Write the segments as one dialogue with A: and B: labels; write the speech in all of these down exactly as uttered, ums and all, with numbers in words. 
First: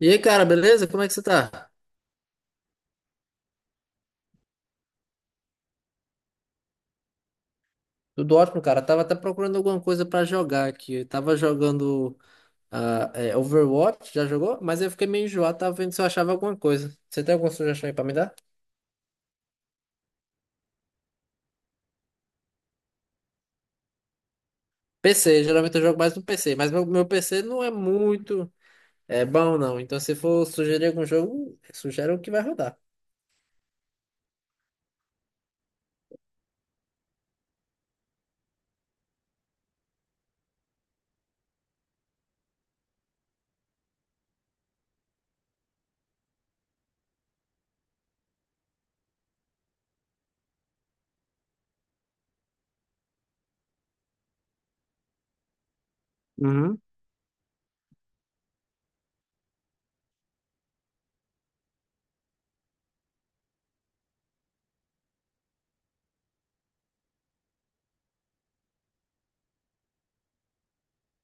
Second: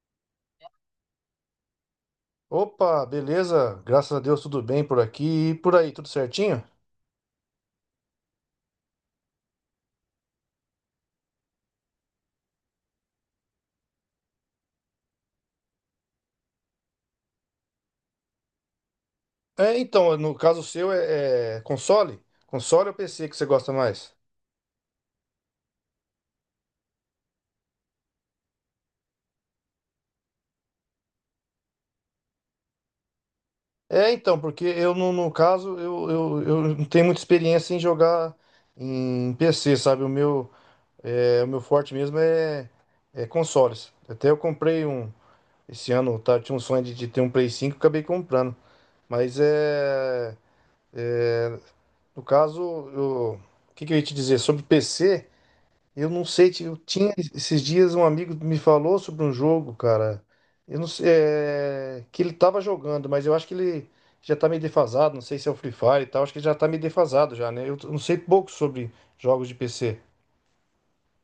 A: E aí, cara, beleza? Como é que você tá?
B: Opa, beleza? Graças a Deus, tudo bem por aqui e por aí, tudo certinho?
A: Tudo ótimo, cara. Tava até procurando alguma coisa pra jogar aqui. Eu tava jogando ah, é, Overwatch, já jogou? Mas eu fiquei meio enjoado, tava vendo se eu achava alguma coisa. Você tem alguma sugestão aí pra me dar?
B: É, então, no caso seu é, é console? Console ou P C que você gosta mais?
A: P C, geralmente eu jogo mais no P C, mas meu, meu P C não é muito é, bom, não. Então, se for sugerir algum jogo, sugere o que vai rodar.
B: É, então, porque eu, no, no caso, eu, eu, eu não tenho muita experiência em jogar em P C, sabe? O meu, é, o meu forte mesmo é, é consoles. Até eu comprei um, esse ano. Tá, tinha um sonho de, de ter um Play cinco, acabei comprando. Mas é, é, no caso, eu- o que que eu ia te dizer? Sobre P C. Eu não sei, ti- eu tinha esses dias um amigo me falou sobre um jogo, cara. Eu não sei, é, que ele tava jogando, mas eu acho que ele já tá meio defasado. Não sei se é o Free Fire e tal. Acho que ele já tá meio defasado já, né? Eu t- não sei pouco sobre jogos de P C.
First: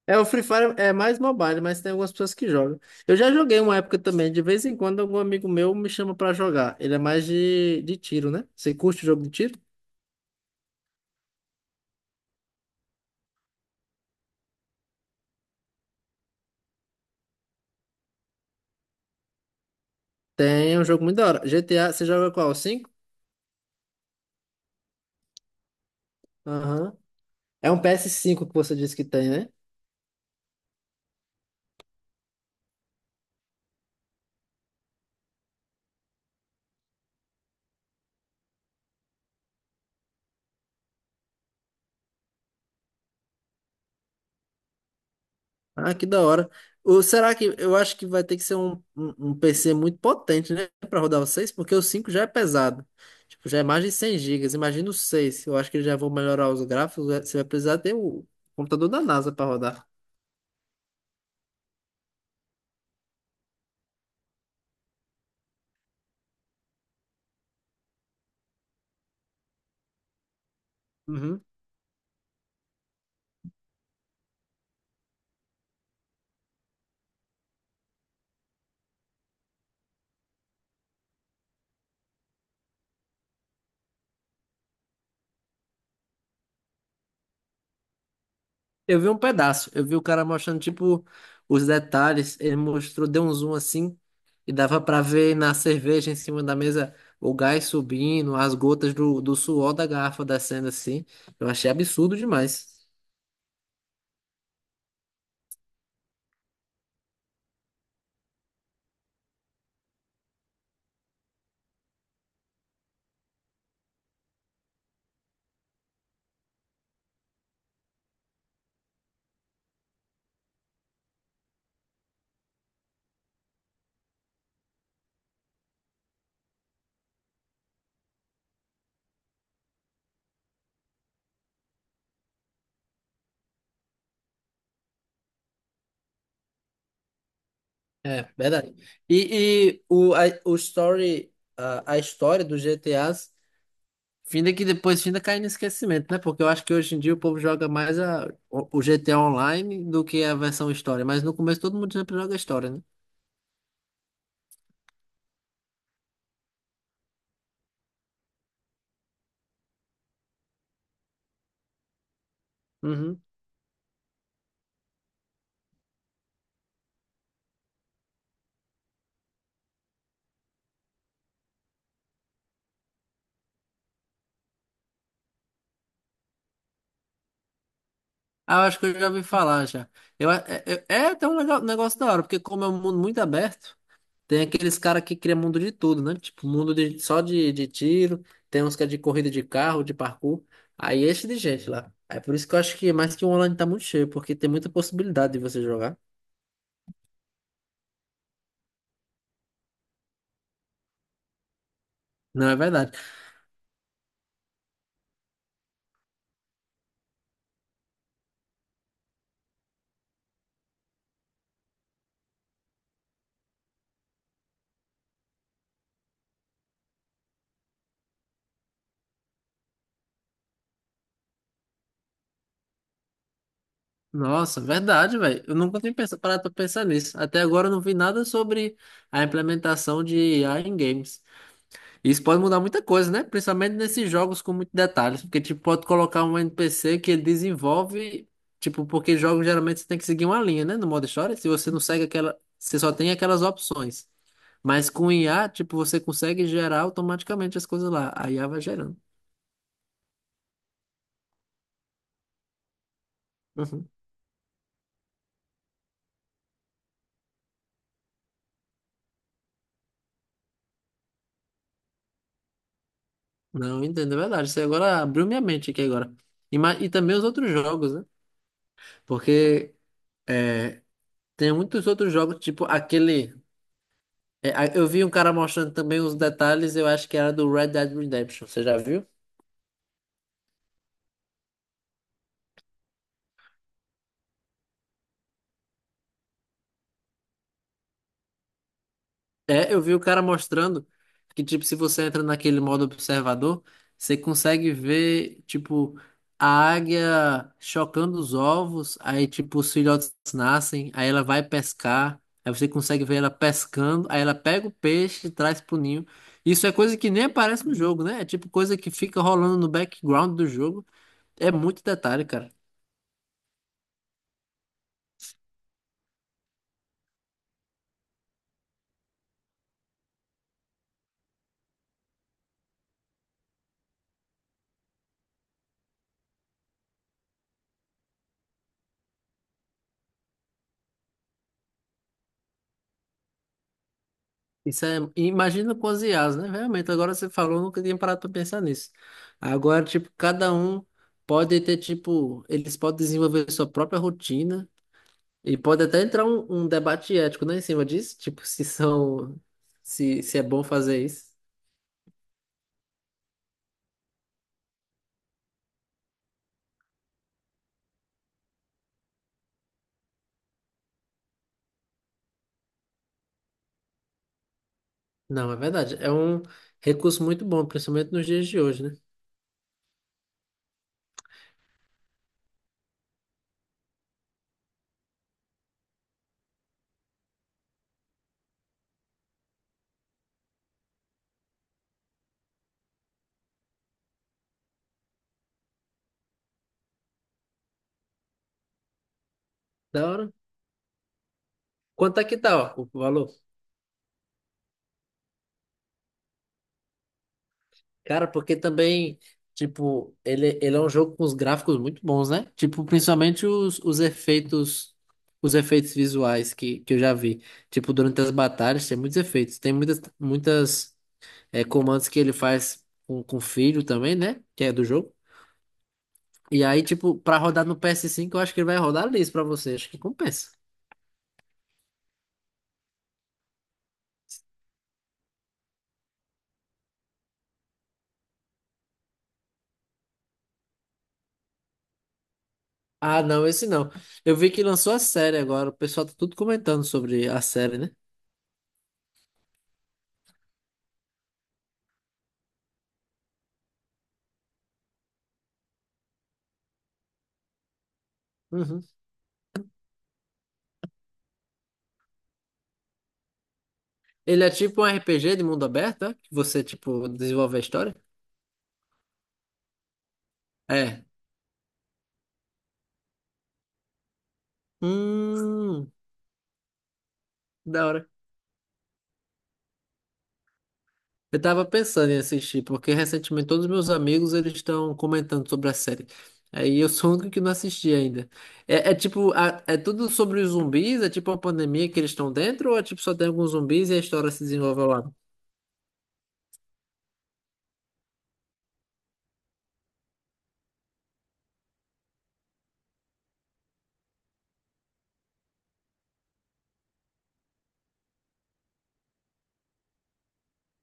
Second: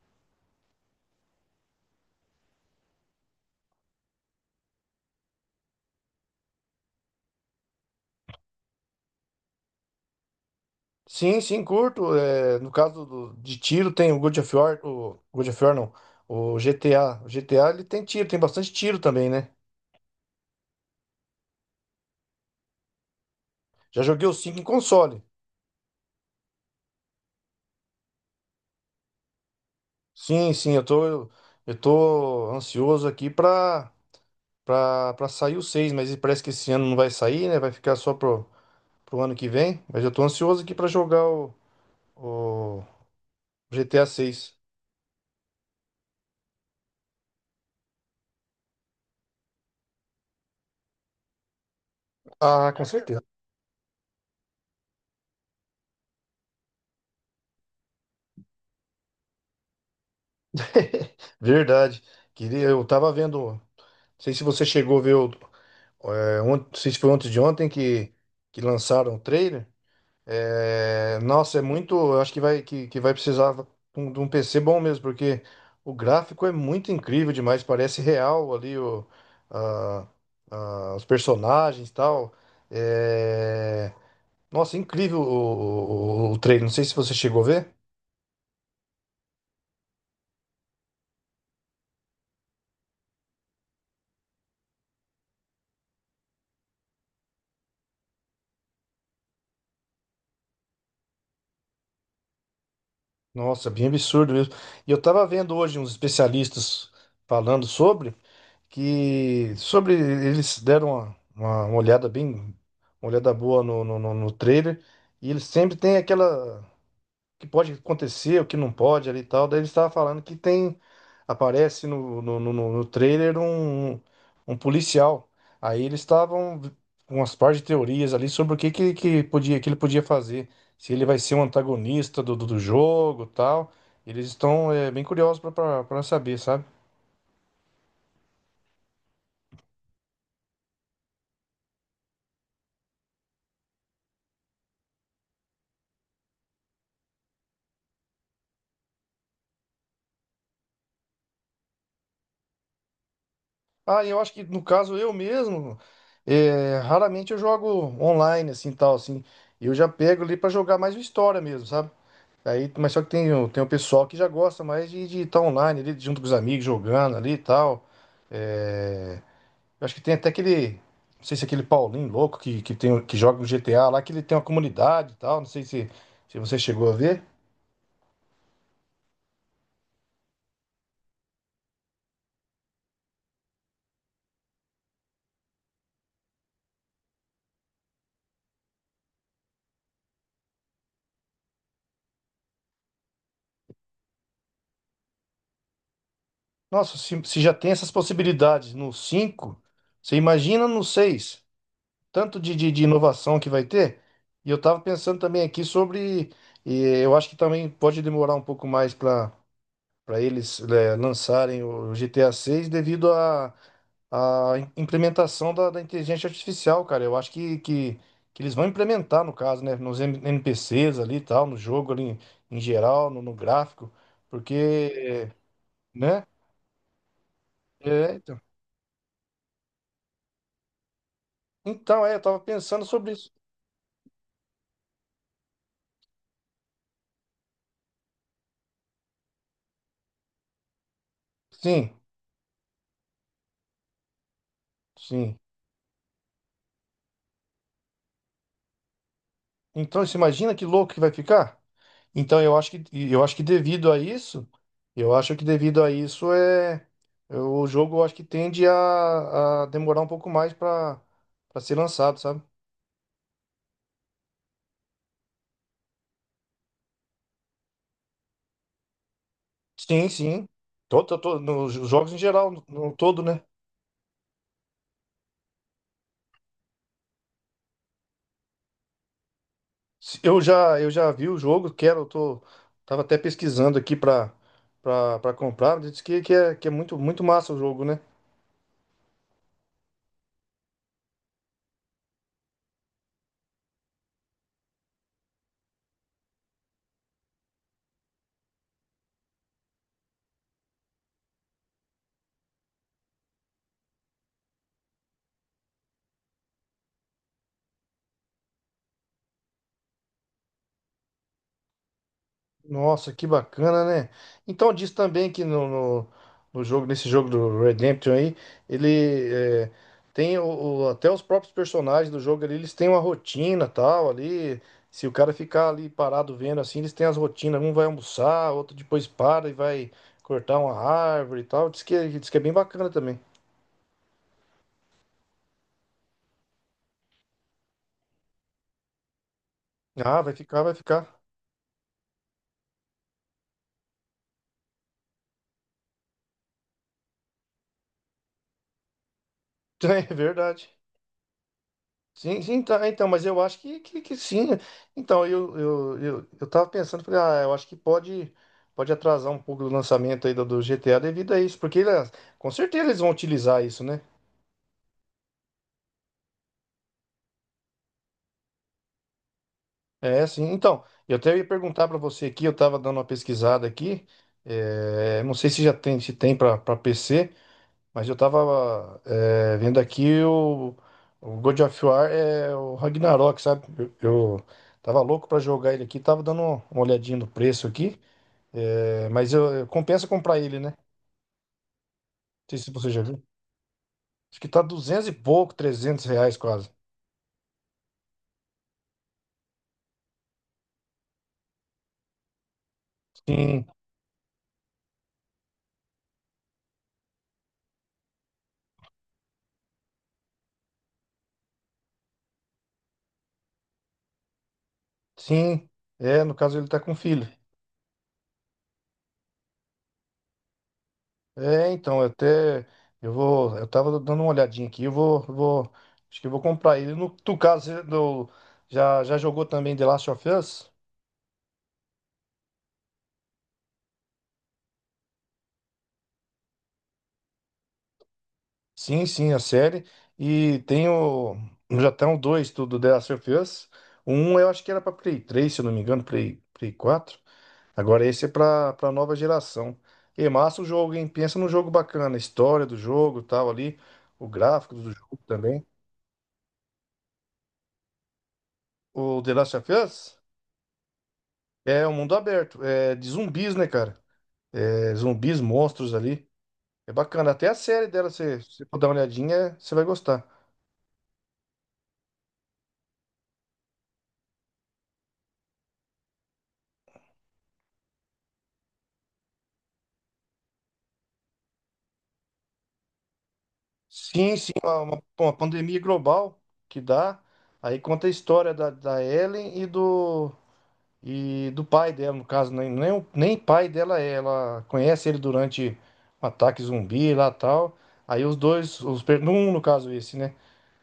A: É, o Free Fire é mais mobile, mas tem algumas pessoas que jogam. Eu já joguei uma época também, de vez em quando algum amigo meu me chama pra jogar. Ele é mais de, de tiro, né? Você curte o jogo de tiro?
B: Sim, sim, curto. É, no caso do- de tiro tem o God of War, o God of War não, o G T A. O G T A ele tem tiro, tem bastante tiro também, né?
A: Tem é um jogo muito da hora. G T A, você joga qual? O cinco?
B: Já joguei o cinco em console.
A: Aham. É um P S cinco que você disse que tem, né?
B: Sim, sim, eu tô eu tô ansioso aqui pra pra, pra sair o seis, mas parece que esse ano não vai sair, né? Vai ficar só pro, pro ano que vem. Mas eu tô ansioso aqui pra jogar o, o G T A seis.
A: Ah, que da hora. O, será que eu acho que vai ter que ser um, um, um P C muito potente, né? Pra rodar o seis? Porque o cinco já é
B: Ah, com
A: pesado.
B: certeza.
A: Tipo, já é mais de cem gigas. Imagina o seis? Eu acho que eles já vão melhorar os gráficos. Você vai precisar ter o computador da NASA pra rodar.
B: Verdade. Queria, eu tava vendo. Não sei se você chegou a ver o. É, ont- não sei se foi antes de ontem que, que lançaram o trailer. É,
A: Uhum.
B: nossa, é muito. Eu acho que vai, que, que vai precisar de um de um P C bom mesmo, porque o gráfico é muito incrível demais. Parece real ali o, a- a- os personagens e tal. É, nossa, incrível o, o, o trailer. Não sei se você chegou a ver.
A: Eu vi um pedaço, eu vi o cara mostrando, tipo, os detalhes, ele mostrou, deu um zoom assim, e dava pra ver na cerveja em cima da mesa o gás subindo, as gotas do, do suor da garrafa descendo assim. Eu achei absurdo demais.
B: Nossa, bem absurdo mesmo. E eu tava vendo hoje uns especialistas falando sobre. Que sobre eles deram uma, uma, uma olhada bem, uma olhada boa no, no, no, no trailer. E eles sempre tem aquela que pode acontecer, o que não pode ali e tal. Daí eles estavam falando que tem, aparece no, no, no, no no trailer um, um policial. Aí eles estavam com umas par de teorias ali sobre o que, que, que podia, que ele podia fazer, se ele vai ser um antagonista do, do, do jogo e tal. Eles estão é, bem curiosos para saber, sabe?
A: É, verdade. E, e o, a, o story, a, a história dos G T As, finda que depois finda cai no esquecimento, né? Porque eu acho que hoje em dia o povo joga mais a, o, o G T A Online do que a versão história, mas no começo todo mundo sempre joga a história, né?
B: Ah, eu acho que no caso eu mesmo, é, raramente eu jogo online assim, tal assim. Eu já pego ali pra jogar mais o história mesmo, sabe? Aí, mas só que
A: Uhum.
B: tem, o- tem o pessoal que já gosta mais de estar online ali junto com os amigos jogando ali e tal. É, eu acho que tem até aquele, não sei se é aquele Paulinho louco que, que tem o- que joga no G T A lá, que ele tem uma comunidade e tal. Não sei se se você chegou a ver.
A: Ah, eu acho que eu já ouvi falar já. Eu, a- é, é é até um legal- negócio da hora, porque como é um mundo muito aberto, tem aqueles caras que criam mundo de tudo, né? Tipo, mundo de, só de, de tiro, tem uns que é de corrida de carro, de parkour. Aí enche de gente lá. É por isso que eu acho que mais que o online tá muito cheio, porque tem muita possibilidade de você jogar.
B: Nossa, se, se já tem essas possibilidades no cinco, você imagina no seis? Tanto
A: Não,
B: de,
A: é
B: de, de
A: verdade.
B: inovação que vai ter. E eu estava pensando também aqui sobre. E eu acho que também pode demorar um pouco mais para para eles, eh, lançarem o G T A seis devido à à im- implementação da, da inteligência artificial, cara. Eu acho que, que, que eles vão implementar, no caso, né, nos N- NPCs ali e tal, no jogo ali em em geral, no, no gráfico,
A: Nossa, verdade,
B: porque,
A: velho. Eu nunca tinha pensa-
B: né?
A: parado pra pensar nisso. Até agora eu não vi
B: É,
A: nada
B: então.
A: sobre a implementação de I A em games.
B: Então, é, eu
A: Isso
B: tava
A: pode mudar muita
B: pensando sobre
A: coisa, né?
B: isso.
A: Principalmente nesses jogos com muitos detalhes, porque tipo pode colocar um N P C que ele desenvolve, tipo, porque jogos geralmente você tem que seguir uma linha, né, no modo história, se você não
B: Sim,
A: segue aquela, você só tem aquelas opções. Mas com
B: sim.
A: I A, tipo, você consegue gerar automaticamente as coisas lá. A I A vai gerando.
B: Então, você imagina que louco que vai ficar? Então, eu acho que, eu acho que
A: Uhum.
B: devido a isso, eu acho que devido a isso, é é, o jogo eu acho que tende a, a demorar um pouco mais para para ser lançado, sabe?
A: Não, entendo, é verdade. Você agora abriu minha mente aqui agora. E, ma- e também os outros jogos, né? Porque
B: Sim, sim.
A: é,
B: Tô, tô- tô-
A: tem
B: nos
A: muitos
B: jogos
A: outros
B: em
A: jogos,
B: geral, no,
A: tipo
B: no todo,
A: aquele.
B: né?
A: É, a- eu vi um cara mostrando também os detalhes, eu acho que era do Red Dead Redemption, você já viu?
B: Se- Eu já eu já vi o jogo, quero, eu tô tava até pesquisando aqui para para comprar, mas diz que, que é que é muito muito massa o jogo, né?
A: É, eu vi o cara mostrando que, tipo, se você entra naquele modo observador, você consegue ver, tipo, a águia chocando os ovos, aí, tipo, os filhotes nascem, aí ela vai pescar, aí você consegue ver ela pescando, aí ela pega o peixe e traz pro ninho. Isso é coisa que nem aparece no jogo, né? É tipo coisa que fica rolando no background do jogo. É muito detalhe, cara.
B: Nossa, que bacana, né? Então diz também que no, no, no jogo, nesse jogo do Redemption aí, ele é, tem o, o- até os próprios personagens do jogo ali, eles têm uma rotina tal ali. Se o cara ficar ali parado vendo assim, eles têm as rotinas. Um vai almoçar, outro depois para e vai cortar uma árvore e tal. Diz que, diz que é bem bacana também.
A: Isso é, imagina com as I As, né? Realmente, agora você falou, eu nunca tinha parado para pensar nisso. Agora, tipo,
B: Ah, vai
A: cada
B: ficar, vai
A: um
B: ficar.
A: pode ter, tipo, eles podem desenvolver sua própria rotina e pode até entrar um, um debate ético, né, em cima disso, tipo, se são,
B: É
A: se, se é bom
B: verdade.
A: fazer isso.
B: Sim, sim, tá, então, mas eu acho que, que, que sim. Então, eu, eu, eu, eu tava pensando, falei, ah, eu acho que pode, pode atrasar um pouco o lançamento aí do, do G T A devido a isso, porque ele- com certeza eles vão utilizar isso, né?
A: Não, é verdade. É um recurso muito bom, principalmente nos dias de hoje, né?
B: É, sim. Então, eu até ia perguntar para você aqui, eu tava dando uma pesquisada aqui, é, não sei se já tem, se tem para pra P C. Mas eu tava é, vendo aqui o, o God of War, é, o Ragnarok, sabe? Eu, eu tava louco para jogar ele aqui, tava dando uma olhadinha no preço aqui. É, mas eu, eu- compensa
A: Da hora.
B: comprar ele, né? Não
A: Quanto é que
B: sei
A: tá,
B: se
A: ó, o
B: você já viu.
A: valor?
B: Acho que tá duzentos e pouco, trezentos reais quase.
A: Cara, porque também, tipo, ele, ele é um jogo com os gráficos muito bons, né? Tipo, principalmente
B: Sim,
A: os, os efeitos, os efeitos visuais que, que eu já vi. Tipo, durante as batalhas tem muitos efeitos. Tem muitas, muitas é, comandos que ele faz com, com o filho também, né? Que é do jogo.
B: sim. É, no caso
A: E
B: ele tá
A: aí,
B: com
A: tipo,
B: filho.
A: pra rodar no P S cinco eu acho que ele vai rodar liso pra você. Acho que compensa.
B: É, então, eu até. Eu vou. Eu tava dando uma olhadinha aqui. Eu vou. Eu vou acho que eu vou comprar ele. No tu caso, você do, já, já jogou também The Last of Us?
A: Ah, não, esse não. Eu vi que lançou a série agora. O pessoal tá tudo comentando sobre a série, né?
B: Sim, sim, a série. E tem o. Já estão dois do, do The Last of Us. Um eu acho que era pra Play três, se eu não me engano, Play, Play quatro. Agora esse é pra
A: Uhum.
B: para nova geração. E massa o jogo, hein? Pensa num jogo bacana, a história do jogo, tal ali, o
A: Ele é
B: gráfico
A: tipo um
B: do jogo
A: R P G de
B: também.
A: mundo aberto, é? Que você, tipo, desenvolve a história?
B: O The Last of Us
A: É.
B: é um mundo aberto, é de zumbis, né, cara? É, zumbis,
A: Hum,
B: monstros ali. É bacana. Até a
A: da
B: série
A: hora.
B: dela, se você for dar uma olhadinha, você vai gostar.
A: Eu tava pensando em assistir, porque recentemente todos os meus amigos eles estão comentando sobre a série. Aí eu sou o único que não assisti ainda. É, é tipo, a- é tudo sobre os zumbis? É tipo uma pandemia que eles estão dentro? Ou é tipo só tem alguns zumbis e a história
B: Sim,
A: se
B: sim,
A: desenvolve
B: uma,
A: ao
B: uma-
A: lado?
B: uma pandemia global que dá. Aí conta a história da, da Ellen e do, E do pai dela, no caso, nem, nem, nem pai dela é. Ela conhece ele durante um ataque zumbi lá tal. Aí os dois, os, per- no um no caso esse, né?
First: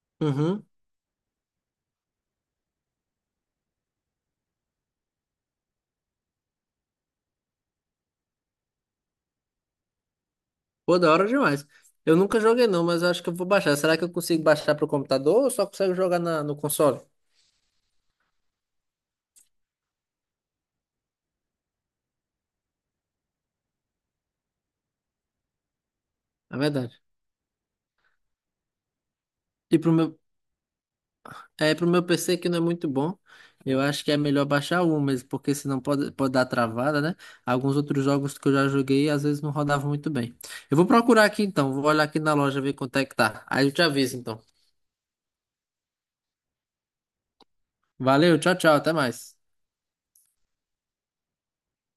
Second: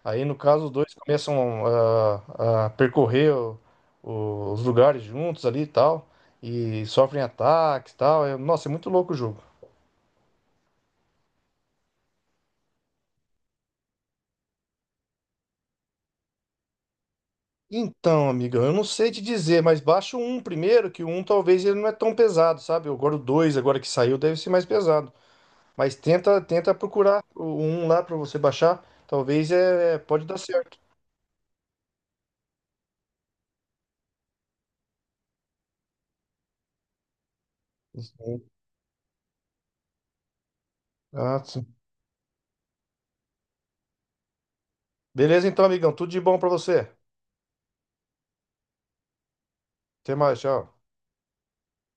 B: Aí no caso
A: Uhum.
B: os dois começam a, a percorrer o- o- os lugares juntos ali e tal. E sofrem ataques e tal. É- nossa, é muito louco o jogo.
A: Pô, da hora demais. Eu nunca joguei não, mas eu acho que eu vou baixar. Será que eu consigo baixar pro computador ou só consigo jogar na- no console?
B: Então, amiga, eu não sei te dizer, mas baixa o um primeiro, que o um talvez ele não é tão pesado, sabe? Agora o dois agora que saiu, deve ser mais pesado. Mas tenta,
A: É
B: tenta
A: verdade.
B: procurar um lá para você baixar. Talvez
A: E pro
B: é,
A: meu.
B: pode dar certo.
A: É, pro meu P C que não é muito bom, eu acho que é melhor baixar o um mesmo, porque senão pode, pode dar travada, né? Alguns outros jogos
B: Sim.
A: que eu já joguei, às vezes não rodavam muito bem. Eu vou procurar
B: Ah,
A: aqui
B: sim.
A: então, vou olhar aqui na loja ver quanto é que tá. Aí eu te aviso então.
B: Beleza então, amigão. Tudo de bom para você.
A: Valeu, tchau, tchau, até mais.
B: Até mais, tchau.